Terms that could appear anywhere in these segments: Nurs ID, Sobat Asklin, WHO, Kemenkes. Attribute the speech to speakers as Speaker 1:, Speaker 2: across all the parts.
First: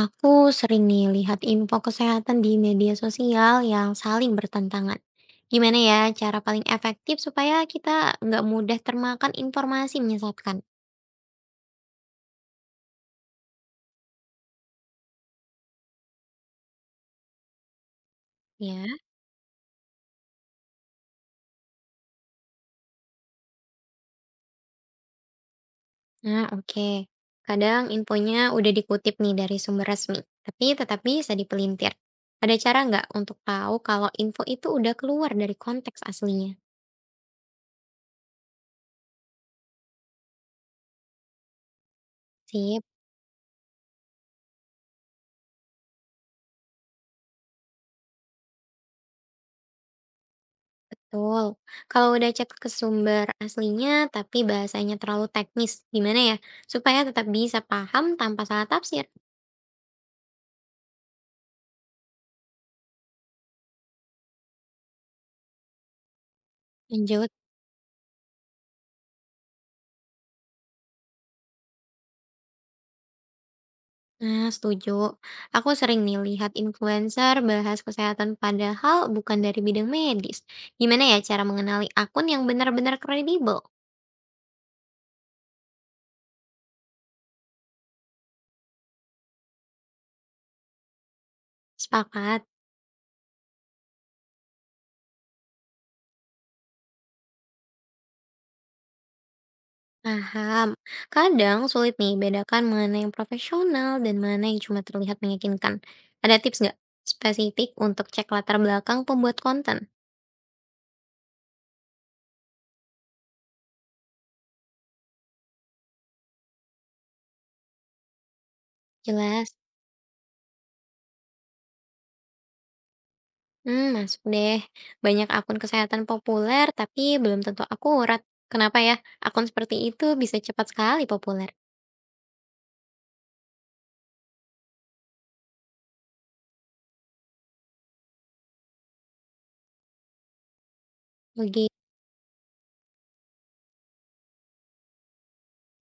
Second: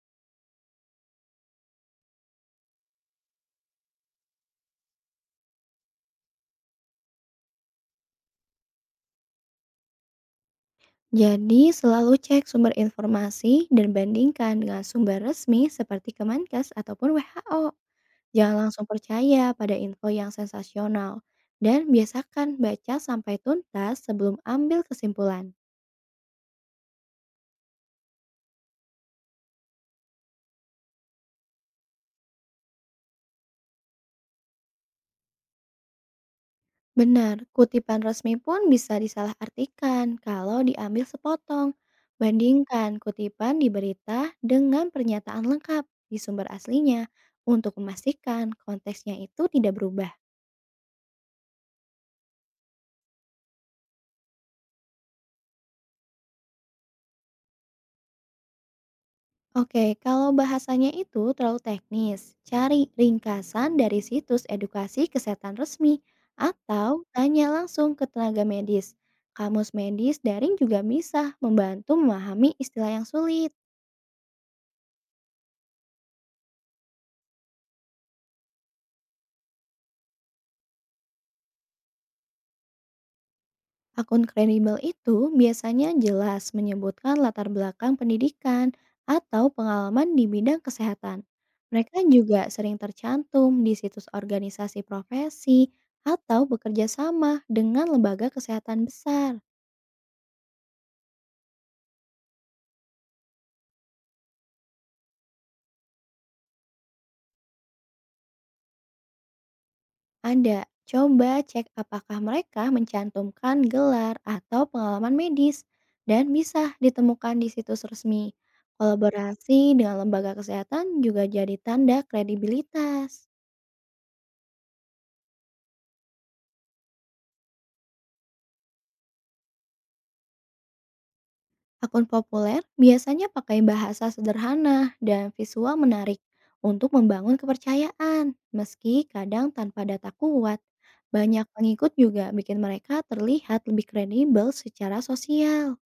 Speaker 1: Aku sering nih lihat info kesehatan di media sosial yang saling bertentangan. Gimana ya cara paling efektif supaya kita nggak mudah termakan informasi menyesatkan?
Speaker 2: Jadi, selalu cek sumber informasi dan bandingkan dengan sumber resmi seperti Kemenkes ataupun WHO. Jangan langsung
Speaker 1: Ya.
Speaker 2: percaya pada info yang sensasional dan biasakan baca sampai tuntas sebelum ambil kesimpulan.
Speaker 1: Nah, oke. Kadang infonya udah dikutip nih dari sumber resmi, tapi tetap bisa dipelintir. Ada cara nggak untuk tahu kalau info itu udah keluar dari konteks aslinya?
Speaker 2: Benar, kutipan resmi pun bisa disalahartikan kalau diambil sepotong.
Speaker 1: Sip.
Speaker 2: Bandingkan kutipan di berita dengan pernyataan lengkap di sumber aslinya untuk memastikan konteksnya itu tidak berubah.
Speaker 1: Betul. Kalau udah cek ke sumber aslinya tapi bahasanya terlalu teknis, gimana ya? Supaya tetap bisa paham tanpa salah tafsir.
Speaker 2: Oke, kalau bahasanya itu terlalu teknis, cari ringkasan dari situs edukasi kesehatan resmi atau
Speaker 1: Lanjut.
Speaker 2: tanya langsung ke tenaga medis. Kamus medis daring juga bisa membantu memahami istilah yang sulit.
Speaker 1: Nah, setuju. Aku sering nih lihat influencer bahas kesehatan padahal bukan dari bidang medis. Gimana ya cara mengenali akun yang benar-benar kredibel?
Speaker 2: Akun kredibel itu biasanya jelas menyebutkan latar belakang pendidikan atau pengalaman di bidang kesehatan. Mereka
Speaker 1: Sepakat.
Speaker 2: juga sering tercantum di situs organisasi profesi atau bekerja sama dengan lembaga kesehatan besar.
Speaker 1: Paham. Kadang sulit nih bedakan mana yang profesional dan mana yang cuma terlihat meyakinkan. Ada tips nggak spesifik untuk cek latar belakang pembuat konten?
Speaker 2: Ada. Coba cek apakah mereka mencantumkan gelar atau pengalaman medis dan bisa ditemukan di situs resmi.
Speaker 1: Jelas.
Speaker 2: Kolaborasi dengan lembaga kesehatan juga jadi tanda kredibilitas.
Speaker 1: Mmm, masuk deh. Banyak akun kesehatan populer, tapi belum tentu akurat. Kenapa ya? Akun seperti itu bisa cepat sekali populer.
Speaker 2: Akun populer biasanya pakai bahasa sederhana dan visual menarik untuk membangun kepercayaan, meski kadang tanpa data kuat. Banyak
Speaker 1: Lagi
Speaker 2: pengikut juga bikin mereka terlihat lebih kredibel secara sosial.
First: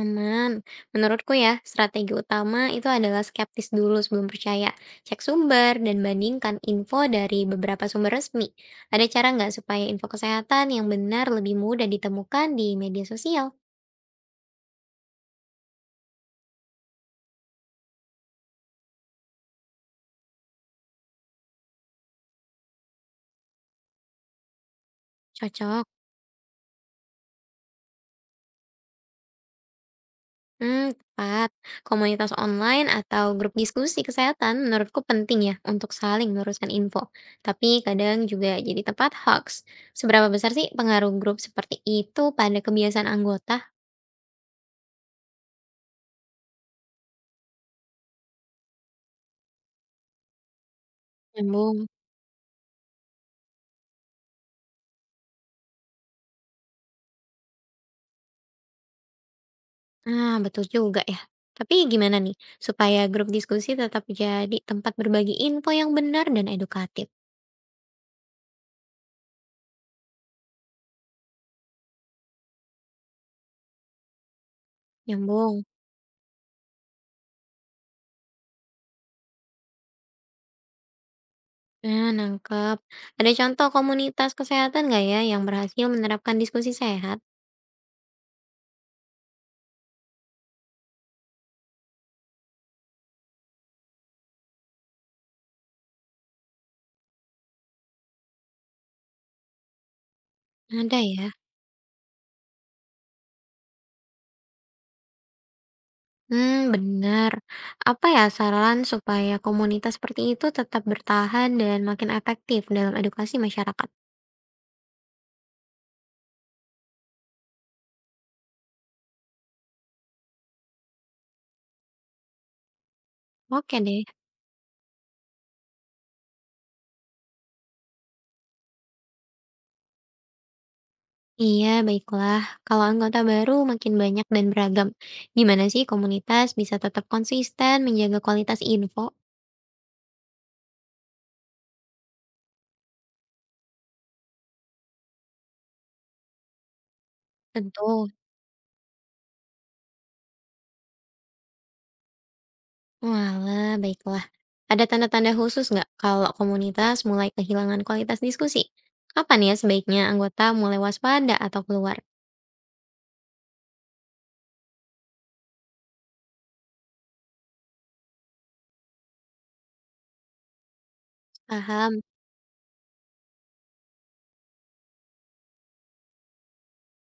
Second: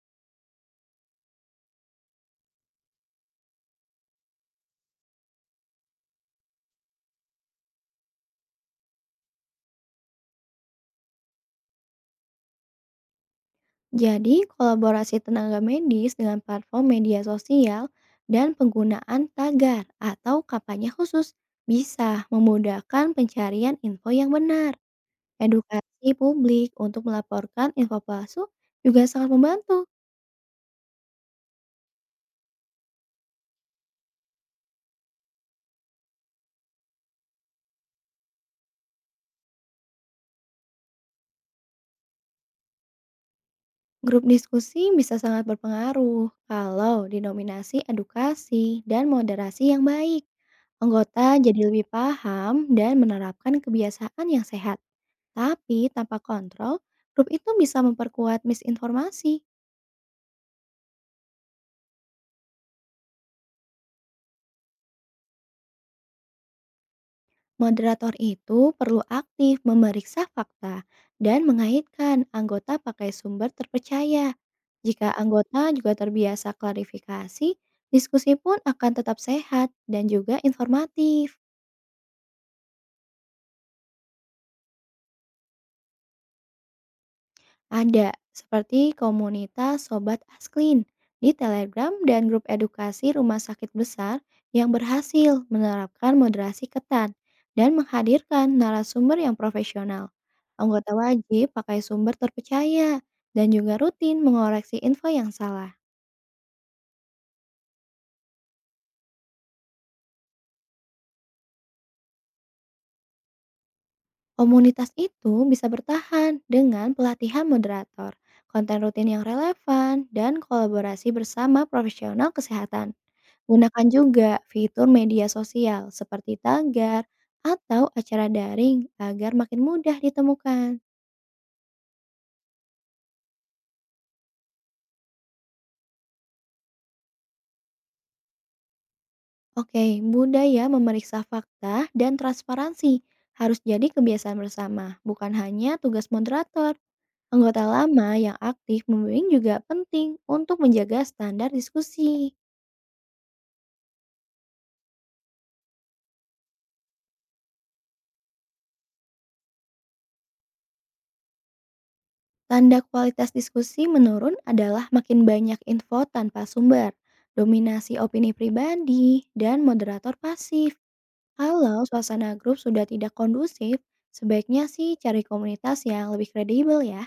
Speaker 1: aman. Menurutku ya, strategi utama itu adalah skeptis dulu sebelum percaya. Cek sumber dan bandingkan info dari beberapa sumber resmi. Ada cara nggak supaya info kesehatan yang benar lebih mudah ditemukan di media sosial?
Speaker 2: Jadi, kolaborasi tenaga medis dengan platform media sosial dan penggunaan tagar atau kampanye khusus bisa memudahkan pencarian info yang benar.
Speaker 1: Cocok.
Speaker 2: Edukasi publik untuk melaporkan info palsu juga sangat membantu.
Speaker 1: Hmm, tepat. Komunitas online atau grup diskusi kesehatan menurutku penting ya untuk saling meluruskan info. Tapi kadang juga jadi tempat hoax. Seberapa besar sih pengaruh grup seperti itu pada kebiasaan anggota?
Speaker 2: Grup diskusi bisa sangat berpengaruh kalau dinominasi edukasi dan moderasi yang baik. Anggota jadi
Speaker 1: Nyambung.
Speaker 2: lebih paham dan menerapkan kebiasaan yang sehat. Tapi tanpa kontrol, grup itu bisa memperkuat misinformasi.
Speaker 1: Ah, betul juga ya. Tapi gimana nih supaya grup diskusi tetap jadi tempat berbagi info yang benar dan edukatif?
Speaker 2: Moderator itu perlu aktif memeriksa fakta dan mengaitkan anggota pakai sumber terpercaya. Jika
Speaker 1: Nyambung.
Speaker 2: anggota juga terbiasa klarifikasi, diskusi pun akan tetap sehat dan juga informatif.
Speaker 1: Nah, nangkep. Ada contoh komunitas kesehatan nggak ya yang berhasil menerapkan diskusi sehat?
Speaker 2: Ada, seperti komunitas Sobat Asklin di Telegram dan grup edukasi rumah sakit besar yang berhasil menerapkan moderasi ketat dan menghadirkan narasumber yang profesional. Anggota
Speaker 1: Ada ya.
Speaker 2: wajib pakai sumber terpercaya dan juga rutin mengoreksi info yang salah.
Speaker 1: Hmm, benar. Apa ya saran supaya komunitas seperti itu tetap bertahan dan makin efektif dalam edukasi masyarakat?
Speaker 2: Komunitas itu bisa bertahan dengan pelatihan moderator, konten rutin yang relevan, dan kolaborasi bersama profesional kesehatan.
Speaker 1: Oke
Speaker 2: Gunakan
Speaker 1: deh.
Speaker 2: juga fitur media sosial seperti tagar atau acara daring agar makin mudah ditemukan.
Speaker 1: Iya, baiklah. Kalau anggota baru makin banyak dan beragam, gimana sih komunitas bisa tetap konsisten menjaga kualitas info?
Speaker 2: Oke, budaya memeriksa fakta dan transparansi harus jadi kebiasaan bersama, bukan hanya tugas moderator. Anggota
Speaker 1: Tentu.
Speaker 2: lama yang aktif membimbing juga penting untuk menjaga standar diskusi.
Speaker 1: Walah, baiklah. Ada tanda-tanda khusus nggak kalau komunitas mulai kehilangan kualitas diskusi? Kapan ya sebaiknya anggota mulai waspada atau keluar?
Speaker 2: Tanda kualitas diskusi menurun adalah makin banyak info tanpa sumber, dominasi opini pribadi, dan moderator pasif. Kalau
Speaker 1: Paham.
Speaker 2: suasana grup sudah tidak kondusif, sebaiknya sih cari komunitas yang lebih kredibel ya.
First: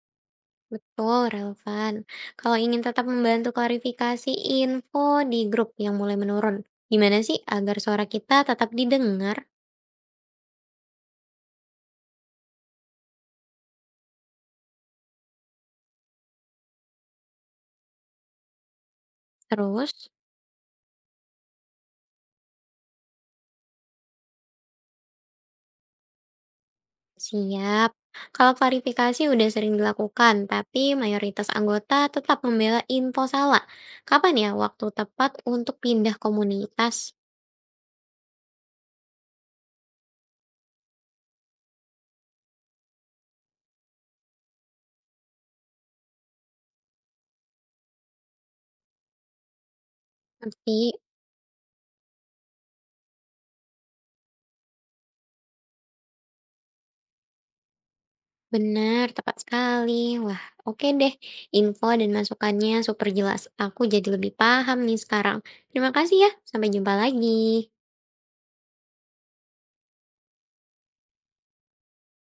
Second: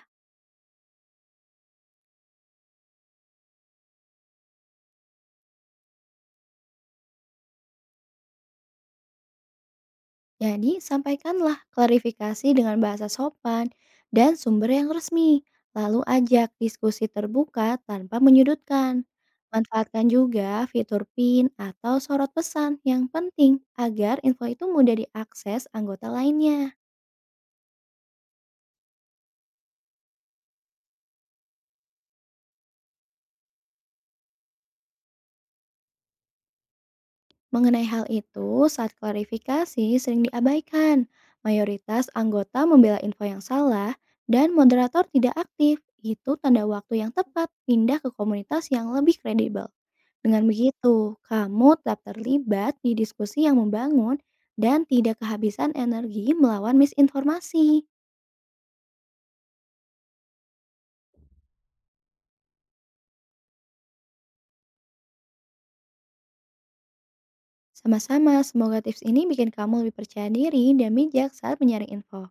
Speaker 1: Betul, relevan. Kalau ingin tetap membantu klarifikasi info di grup yang mulai menurun, gimana sih agar suara kita tetap didengar?
Speaker 2: Jadi, sampaikanlah klarifikasi dengan bahasa sopan dan sumber yang resmi. Lalu ajak diskusi terbuka tanpa menyudutkan.
Speaker 1: Terus,
Speaker 2: Manfaatkan juga fitur PIN atau sorot pesan yang penting agar info itu mudah diakses anggota lainnya.
Speaker 1: siap. Kalau klarifikasi udah sering dilakukan, tapi mayoritas anggota tetap membela info salah. Kapan ya waktu tepat untuk pindah komunitas?
Speaker 2: Mengenai hal itu, saat klarifikasi sering diabaikan. Mayoritas anggota membela info yang salah dan moderator tidak aktif. Itu tanda waktu yang tepat pindah ke komunitas yang lebih kredibel. Dengan
Speaker 1: Nanti.
Speaker 2: begitu, kamu tetap terlibat di diskusi yang membangun dan tidak kehabisan energi melawan misinformasi.
Speaker 1: Benar, tepat sekali. Wah, oke deh. Info dan masukannya super jelas. Aku jadi lebih paham nih sekarang. Terima kasih ya. Sampai jumpa lagi.
Speaker 2: Sama-sama, semoga tips ini bikin kamu lebih percaya diri dan bijak saat menyaring info.